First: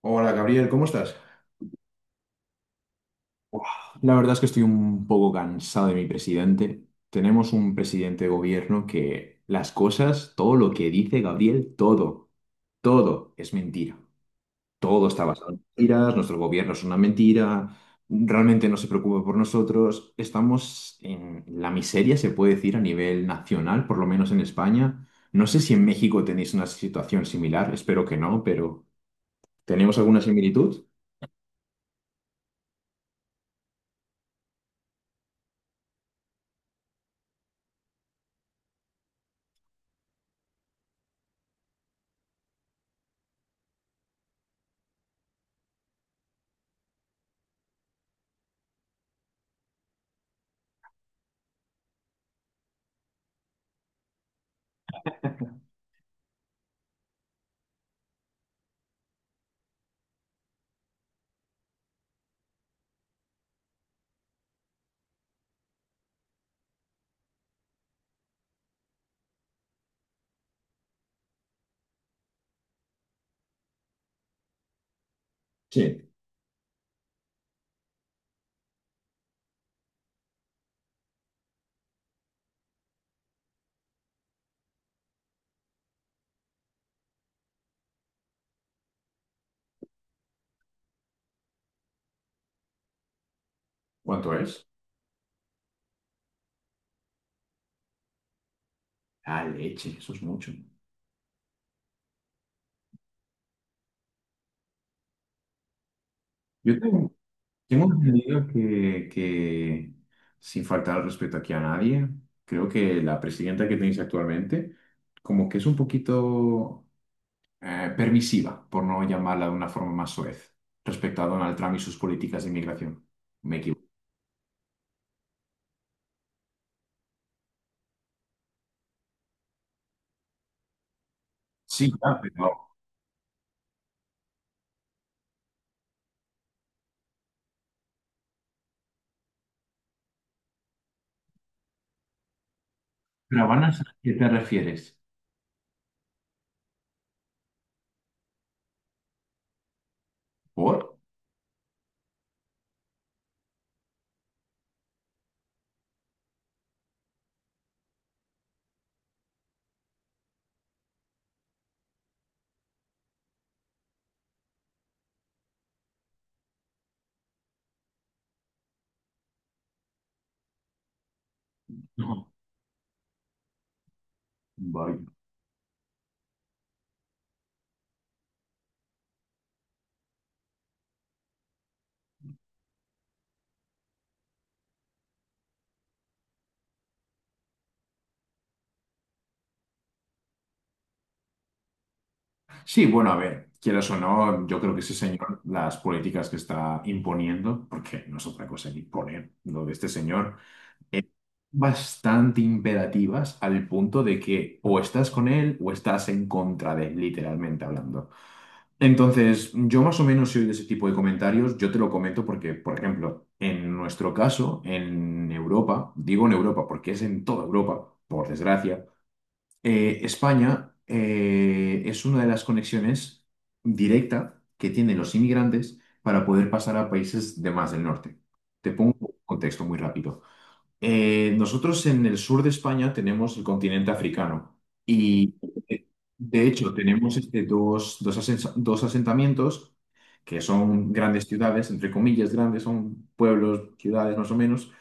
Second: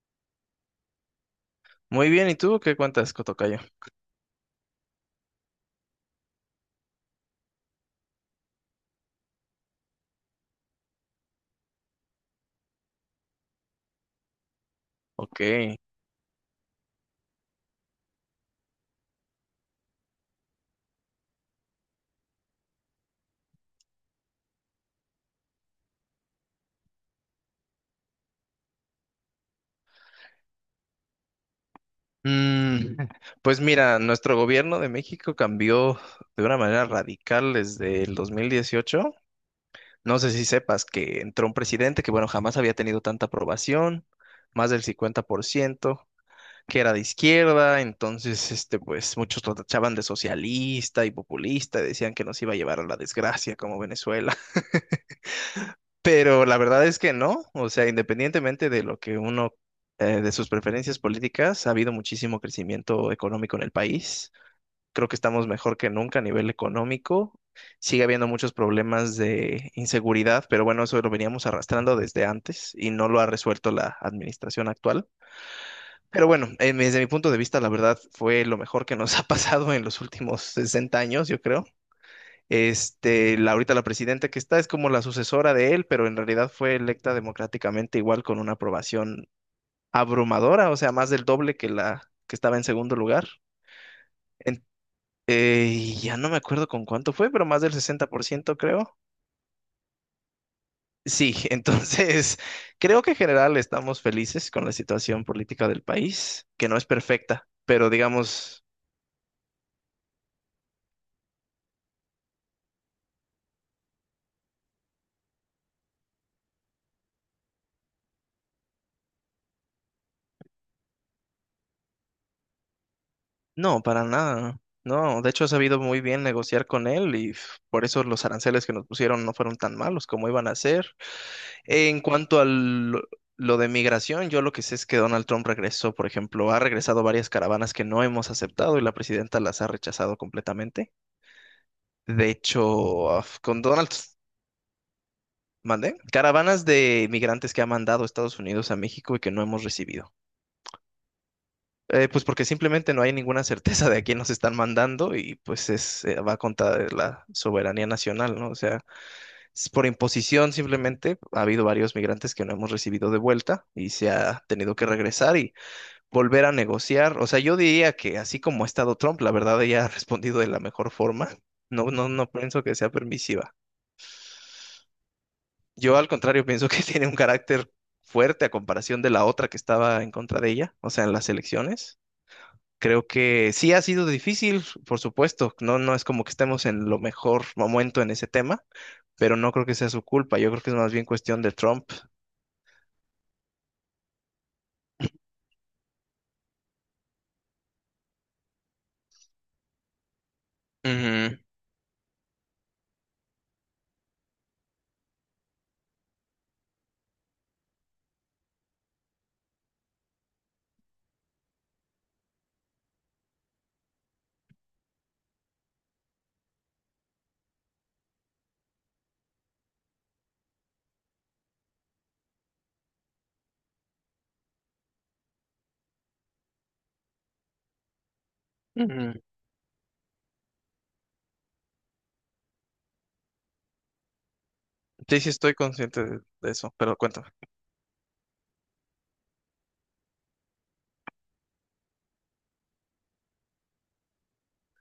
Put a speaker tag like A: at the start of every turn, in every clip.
A: Hola Gabriel, ¿cómo estás?
B: Muy bien, ¿y tú qué cuentas, Cotocayo?
A: La verdad es que estoy un poco cansado de mi presidente. Tenemos un presidente de gobierno que las cosas, todo lo que dice Gabriel, todo, todo es mentira. Todo está
B: Ok.
A: basado en mentiras, nuestro gobierno es una mentira, realmente no se preocupa por nosotros. Estamos en la miseria, se puede decir, a nivel nacional, por lo menos en España. No sé si en México tenéis una situación similar, espero que no, pero ¿tenemos alguna similitud?
B: Mm, pues mira, nuestro gobierno de México cambió de una manera radical desde el 2018. No sé si sepas que entró un presidente que, bueno, jamás había tenido tanta aprobación, más del 50%, que era de izquierda, entonces, pues muchos lo tachaban de socialista y populista, decían que nos iba a llevar a la desgracia como Venezuela. Pero la verdad es que no, o sea, independientemente de lo que uno, de sus preferencias políticas, ha habido muchísimo crecimiento económico en el país. Creo que estamos mejor que nunca a nivel económico. Sigue habiendo muchos problemas de inseguridad, pero bueno, eso lo veníamos arrastrando desde antes y no lo ha resuelto la administración actual.
A: Sí.
B: Pero bueno, desde mi punto de vista, la verdad fue lo mejor que nos ha pasado en los últimos 60 años, yo creo. Ahorita la presidenta que está es como la sucesora de él, pero en realidad fue electa democráticamente igual con una aprobación abrumadora, o sea, más del doble que la que estaba en segundo lugar.
A: ¿Cuánto
B: En-
A: es?
B: y ya no me acuerdo con cuánto fue, pero más del 60% creo.
A: Ah, leche, eso es mucho.
B: Sí, entonces creo que en general estamos felices con la situación política del país, que no
A: Yo
B: es
A: tengo,
B: perfecta, pero
A: tengo entendido
B: digamos...
A: que, sin faltar al respeto aquí a nadie, creo que la presidenta que tenéis actualmente, como que es un poquito permisiva, por no llamarla de una forma más soez, respecto a Donald Trump y sus políticas de inmigración. Me
B: No,
A: equivoco.
B: para nada. No, de hecho he sabido muy bien negociar con él y pf, por eso los aranceles que nos pusieron no fueron tan malos como iban a ser.
A: Sí,
B: En
A: claro,
B: cuanto a lo de migración, yo lo que sé es que Donald Trump regresó, por ejemplo, ha regresado varias caravanas que no hemos aceptado y la presidenta las ha rechazado completamente. De hecho,
A: pero
B: con
A: van a
B: Donald,
A: ¿qué te refieres?
B: mandé caravanas de migrantes que ha mandado Estados Unidos a México y que no hemos recibido.
A: ¿Por?
B: Pues porque simplemente no hay ninguna certeza de a quién nos están mandando y pues es, va contra de la soberanía nacional, ¿no? O sea, es por imposición simplemente ha habido varios migrantes que no hemos recibido de vuelta y se ha tenido que regresar y volver a negociar. O sea, yo diría que así como ha estado Trump, la verdad ella ha respondido de la mejor forma. No, no,
A: No.
B: no pienso que sea permisiva.
A: Vaya.
B: Yo al contrario pienso que tiene un carácter fuerte a comparación de la otra que estaba en contra de ella, o sea, en las elecciones. Creo que sí ha sido difícil, por supuesto. No, no es como que estemos en lo mejor momento en ese tema, pero no creo que sea su culpa. Yo creo que es más bien cuestión de Trump.
A: Sí, bueno, a ver, quieras o no, yo creo que ese señor, las políticas que está imponiendo, porque no es otra cosa que imponer lo de este señor, es
B: Ujú,
A: bastante imperativas al punto de que o estás con él o estás en contra de él, literalmente hablando. Entonces, yo más o menos soy de ese tipo de comentarios, yo te lo comento porque, por ejemplo, en nuestro caso, en Europa, digo en Europa porque es en toda Europa, por desgracia, España es una de las conexiones directa que tienen los inmigrantes para poder pasar a países de más del norte. Te pongo
B: ujú.
A: un contexto muy rápido. Nosotros en el sur de España tenemos el continente africano
B: Sí, sí,
A: y
B: estoy
A: eh,
B: consciente de
A: de
B: de eso,
A: hecho
B: pero
A: tenemos
B: cuéntame.
A: este, dos asentamientos que son grandes ciudades, entre comillas grandes, son pueblos, ciudades más o menos,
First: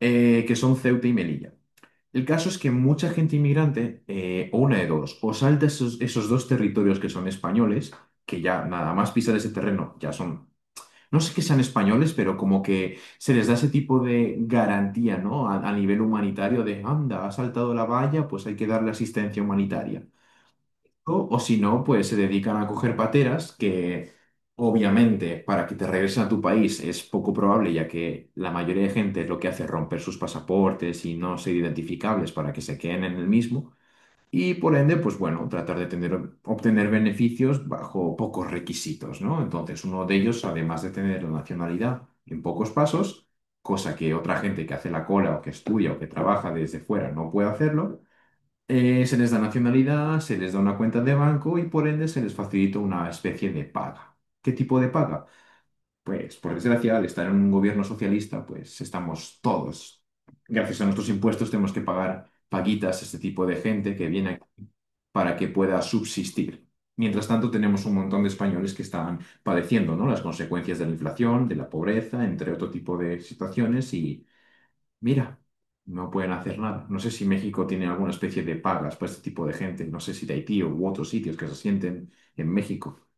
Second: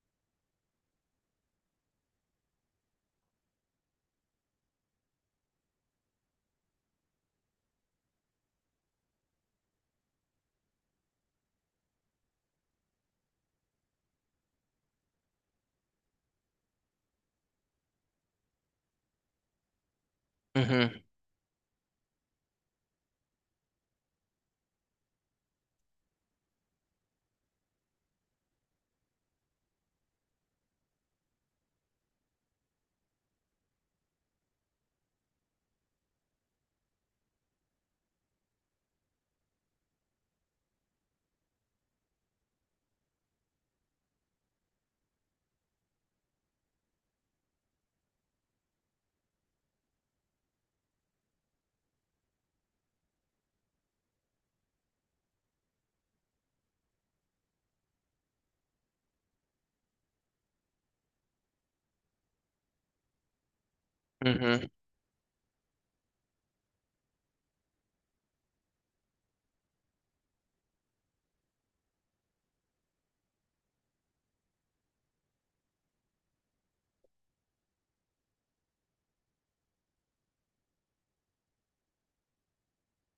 A: que son Ceuta y Melilla. El caso es que mucha gente inmigrante, o una de dos, o salta esos dos territorios que son españoles, que ya nada más pisar ese terreno, ya son, no sé que sean españoles, pero como que se les da ese tipo de garantía, ¿no? A nivel humanitario de, anda, ha saltado la valla, pues hay que darle asistencia humanitaria
B: Ujú,
A: o si no, pues se dedican a coger pateras que obviamente para que te regresen a tu país es poco probable, ya que la mayoría de gente lo que hace es romper sus pasaportes y no ser identificables para que se queden en el mismo. Y por ende, pues bueno, obtener beneficios bajo pocos requisitos, ¿no? Entonces, uno de ellos, además de tener la nacionalidad en pocos pasos, cosa que otra gente que hace la cola o que estudia o que trabaja desde fuera no puede hacerlo, se les da nacionalidad, se les da una cuenta de banco y por ende se les facilita una especie de paga. ¿Qué tipo de paga? Pues por desgracia, al estar en un gobierno socialista, pues estamos todos, gracias a nuestros impuestos, tenemos que pagar paguitas a este tipo de gente que viene
B: ujú.
A: para que pueda subsistir. Mientras tanto, tenemos un montón de españoles que están padeciendo, ¿no?, las consecuencias de la inflación, de la pobreza, entre otro tipo de situaciones. Mira, no pueden hacer nada. No sé si México tiene alguna especie de pagas para este tipo de gente. No sé si de Haití u otros sitios que se sienten en México.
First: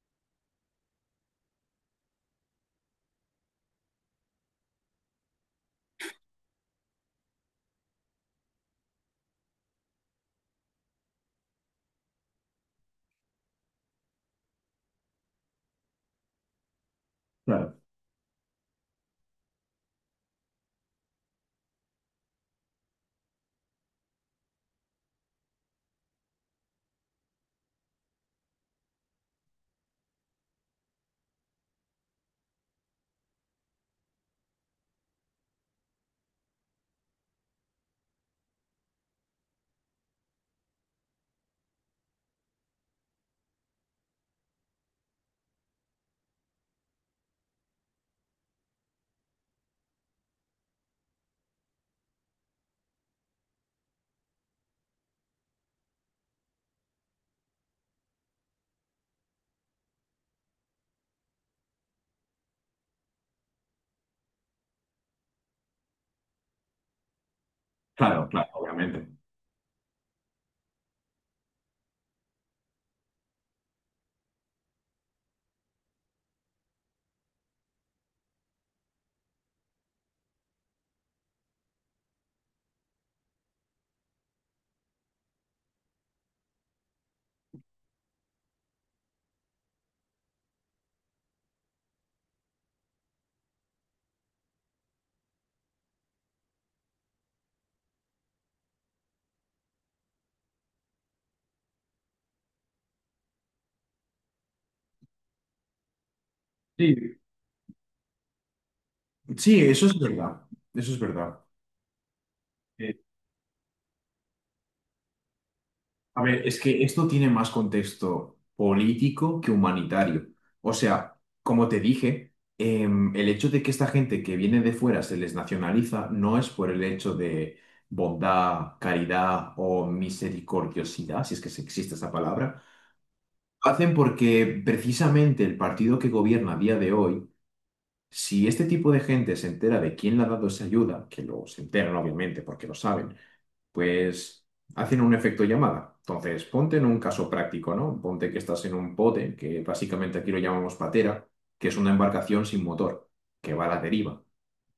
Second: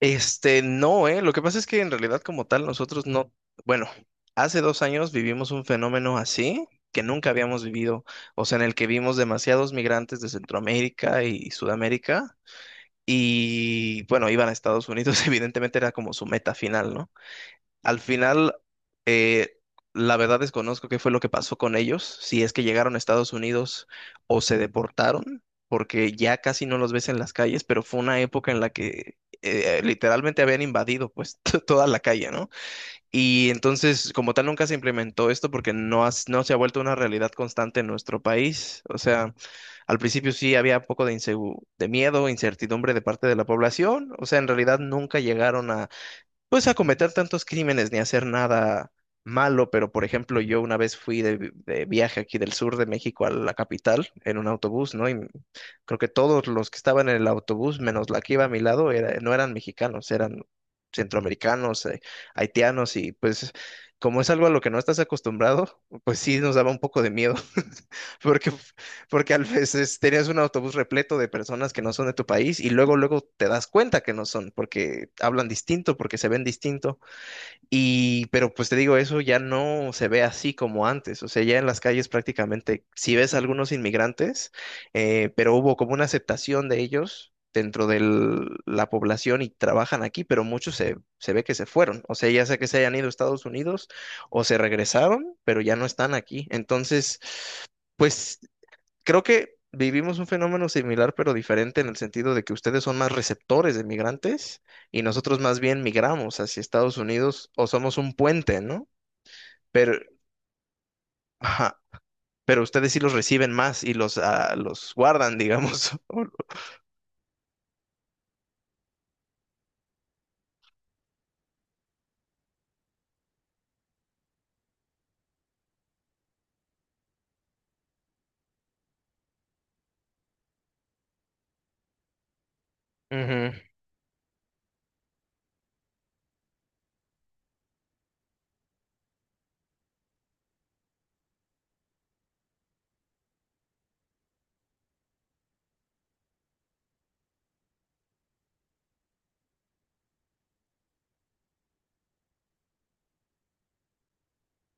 B: No, Lo que pasa es que en realidad como tal nosotros no, bueno, hace 2 años vivimos un fenómeno así que nunca habíamos vivido, o sea, en el que vimos demasiados migrantes de Centroamérica y Sudamérica. Y bueno, iban a Estados Unidos, evidentemente era como su meta final, ¿no?
A: Claro,
B: Al final, eh, la verdad desconozco qué fue lo que pasó con ellos, si es que llegaron a Estados Unidos o se deportaron, porque ya casi no los ves en las calles, pero fue una época en la que literalmente habían invadido pues toda la calle, ¿no? Y entonces, como tal, nunca se implementó esto porque no, no se ha vuelto una realidad constante en nuestro país. O sea... Al principio sí había un poco de miedo, incertidumbre de parte de la población. O sea, en realidad nunca llegaron a, pues, a cometer tantos crímenes ni a hacer nada malo. Pero, por ejemplo, yo una vez fui de viaje aquí del sur de México a la capital en un autobús, ¿no? Y creo que todos los que estaban en el autobús, menos la que iba a mi lado, no eran mexicanos, eran centroamericanos, haitianos. Y pues, como es algo a lo que no estás acostumbrado, pues sí nos daba un poco de miedo.
A: claro, claro,
B: Porque,
A: obviamente.
B: porque a veces tenías un autobús repleto de personas que no son de tu país y luego te das cuenta que no son, porque hablan distinto, porque se ven distinto. Y, pero pues te digo, eso ya no se ve así como antes. O sea, ya en las calles prácticamente si ves algunos inmigrantes, pero hubo como una aceptación de ellos dentro de la población y trabajan aquí, pero muchos se ve que se fueron. O sea, ya sea que se hayan ido a Estados Unidos o se regresaron, pero ya no están aquí. Entonces, pues creo que vivimos un fenómeno similar pero diferente en el sentido de que ustedes son más receptores de migrantes y nosotros más bien migramos hacia Estados
A: Sí,
B: Unidos o somos un puente, ¿no?
A: sí, eso es
B: Pero,
A: verdad. Eso es verdad.
B: ajá, pero ustedes sí los reciben más y los, ah, los guardan, digamos.
A: A
B: o-
A: ver, es que esto tiene más contexto político que humanitario. O sea, como te dije, el hecho de que esta gente que viene de fuera se les nacionaliza no es por el hecho de bondad, caridad o misericordiosidad, si es que existe esa palabra.
B: Ujú,
A: Hacen porque precisamente el partido que gobierna a día de hoy, si este tipo de gente se entera de quién le ha dado esa ayuda, que lo se enteran obviamente porque lo saben, pues hacen un efecto llamada. Entonces, ponte en un caso práctico, ¿no? Ponte que estás en un bote, que básicamente aquí lo llamamos patera, que es una embarcación sin motor, que va a la deriva.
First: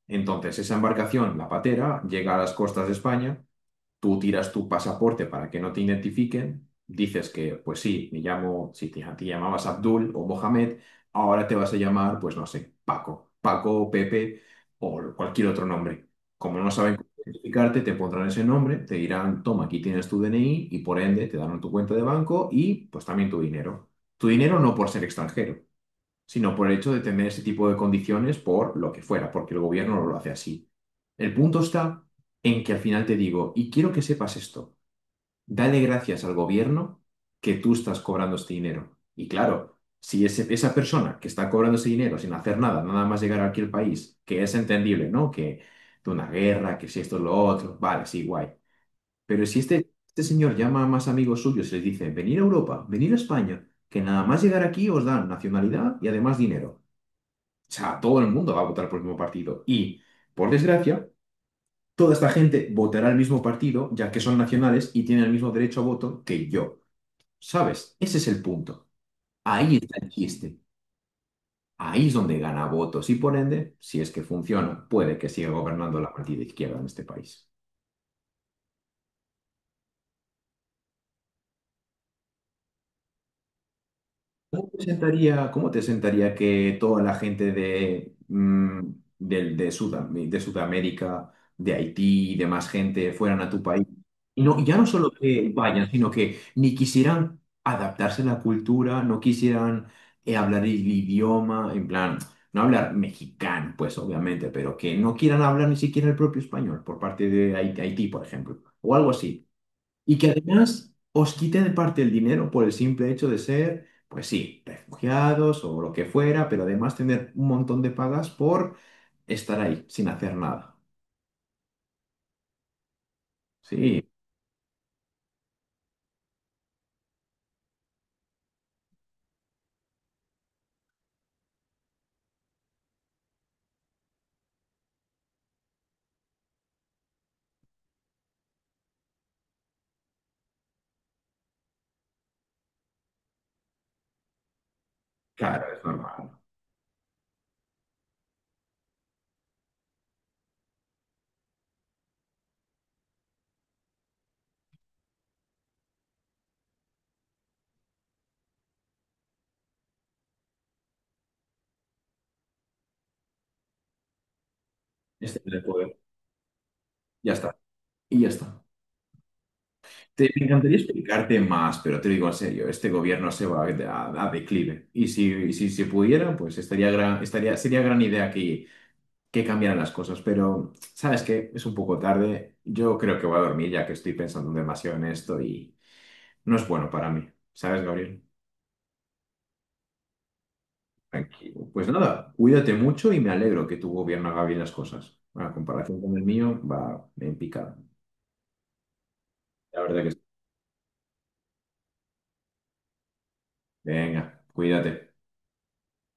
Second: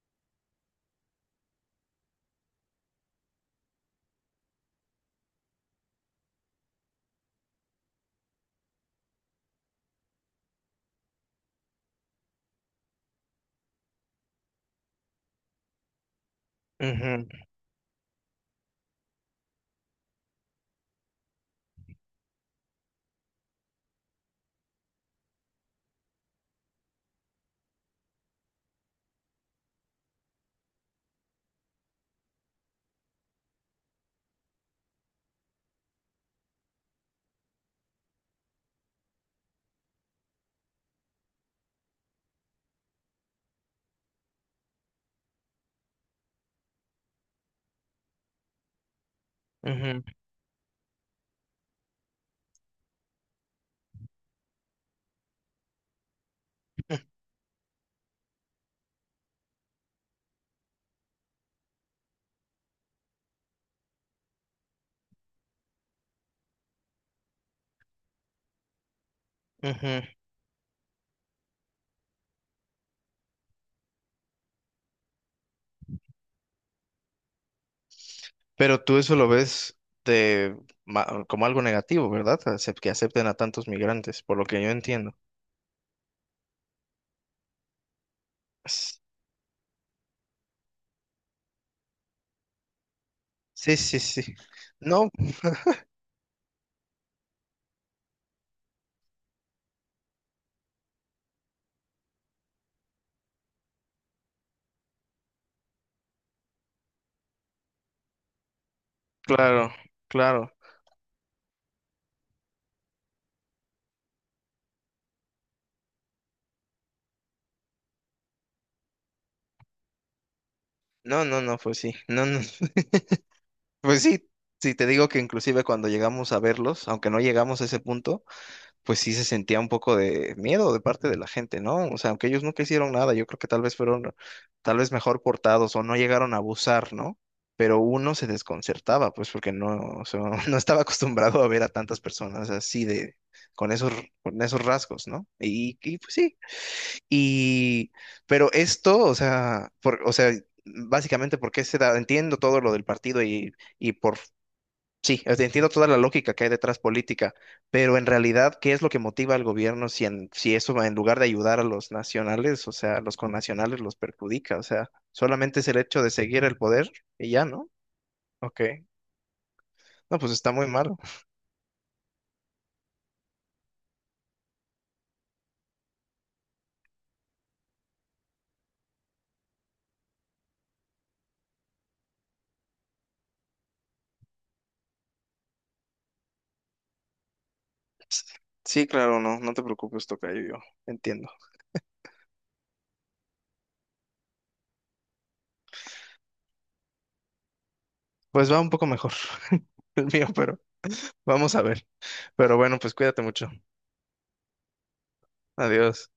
A: Entonces, esa embarcación, la patera, llega a las costas de España. Tú tiras tu pasaporte para que no te identifiquen, dices que, pues sí, me llamo, si te, te llamabas Abdul o Mohamed, ahora te vas a llamar, pues no sé, Paco, Paco, Pepe o cualquier otro nombre. Como no saben cómo
B: ujú,
A: identificarte, te pondrán ese nombre, te dirán, toma, aquí tienes tu DNI y por ende te darán tu cuenta de banco y pues también tu dinero. Tu dinero no por ser extranjero, sino por el hecho de tener ese tipo de condiciones por lo que fuera, porque el gobierno no lo hace así. El punto está en que al final te digo, y quiero que sepas esto, dale gracias al gobierno que tú estás cobrando este dinero. Y claro, si esa persona que está cobrando ese dinero sin hacer nada, nada más llegar aquí al país, que es entendible, ¿no? Que de una guerra, que si esto es lo otro, vale, sí, guay. Pero si
B: ujú,
A: este señor llama a más amigos suyos y les dice, venir a Europa, venir a España, que nada más llegar aquí os dan nacionalidad y además dinero. O sea, todo el mundo va a votar por el mismo partido. Y, por desgracia, toda esta gente votará el mismo partido, ya que son nacionales y tienen el mismo derecho a voto que yo. ¿Sabes? Ese es el punto. Ahí está
B: ujú.
A: el chiste. Ahí es donde gana votos y, por ende, si es que funciona, puede que siga gobernando la partida izquierda en este país.
B: Pero tú eso lo ves de, como algo negativo, ¿verdad? Acep- Que acepten a tantos migrantes, por lo que yo entiendo.
A: ¿Cómo te sentaría que toda la gente de,
B: S-
A: de Sudam- de Sudamérica, de Haití y demás gente fueran a tu
B: Sí,
A: país?
B: sí, sí.
A: Y no, ya no solo
B: No,
A: que vayan, sino que ni quisieran adaptarse a la cultura, no quisieran hablar el idioma, en plan, no hablar mexicano, pues obviamente, pero que no quieran hablar ni siquiera el propio español por parte de Haití, por ejemplo, o algo así.
B: claro,
A: Y que
B: claro.
A: además os quite de parte el dinero por el simple hecho de ser, pues sí, refugiados o lo que fuera, pero además tener un montón de pagas por estar ahí sin hacer nada.
B: No, no, no, pues sí, no, no, pues
A: Sí,
B: sí, sí te digo que inclusive cuando llegamos a verlos, aunque no llegamos a ese punto, pues sí se sentía un poco de miedo de parte de la gente, ¿no? O sea, aunque ellos nunca hicieron nada, yo creo que tal vez fueron, tal vez mejor portados o no llegaron a abusar, ¿no? Pero uno se desconcertaba, pues porque no, o sea, no estaba acostumbrado a ver a tantas personas así con esos, con esos rasgos, ¿no?
A: claro,
B: Y,
A: es
B: y pues
A: normal.
B: sí, y, pero esto, o sea, por, o sea, básicamente porque se da, entiendo todo lo del partido y por, sí, o sea, entiendo toda la lógica que hay detrás política, pero en realidad, ¿qué es lo que motiva al gobierno si, en, si eso va en lugar de ayudar a los nacionales, o sea, a los connacionales los perjudica? O sea,
A: Este es
B: solamente
A: el
B: es el
A: poder.
B: hecho de seguir el poder y
A: Ya
B: ya,
A: está.
B: ¿no?
A: Y ya
B: Ok.
A: está.
B: No, pues
A: Me
B: está muy
A: encantaría
B: malo.
A: explicarte más, pero te digo en serio, este gobierno se va a declive. Y si se pudiera, pues estaría gran, estaría, sería gran idea que cambiaran las cosas, pero sabes que es un poco tarde. Yo creo que voy a dormir ya que estoy pensando demasiado en esto y no es bueno para mí. ¿Sabes, Gabriel?
B: Sí, claro, no, no te preocupes, tocayo, yo entiendo.
A: Tranquilo. Pues nada, cuídate mucho y me alegro que tu gobierno haga bien las cosas. A comparación con el mío, va en picado.
B: Pues va un poco mejor
A: La verdad
B: el
A: que sí.
B: mío, pero vamos a ver. Pero bueno, pues cuídate mucho.
A: Venga, cuídate.
B: Adiós.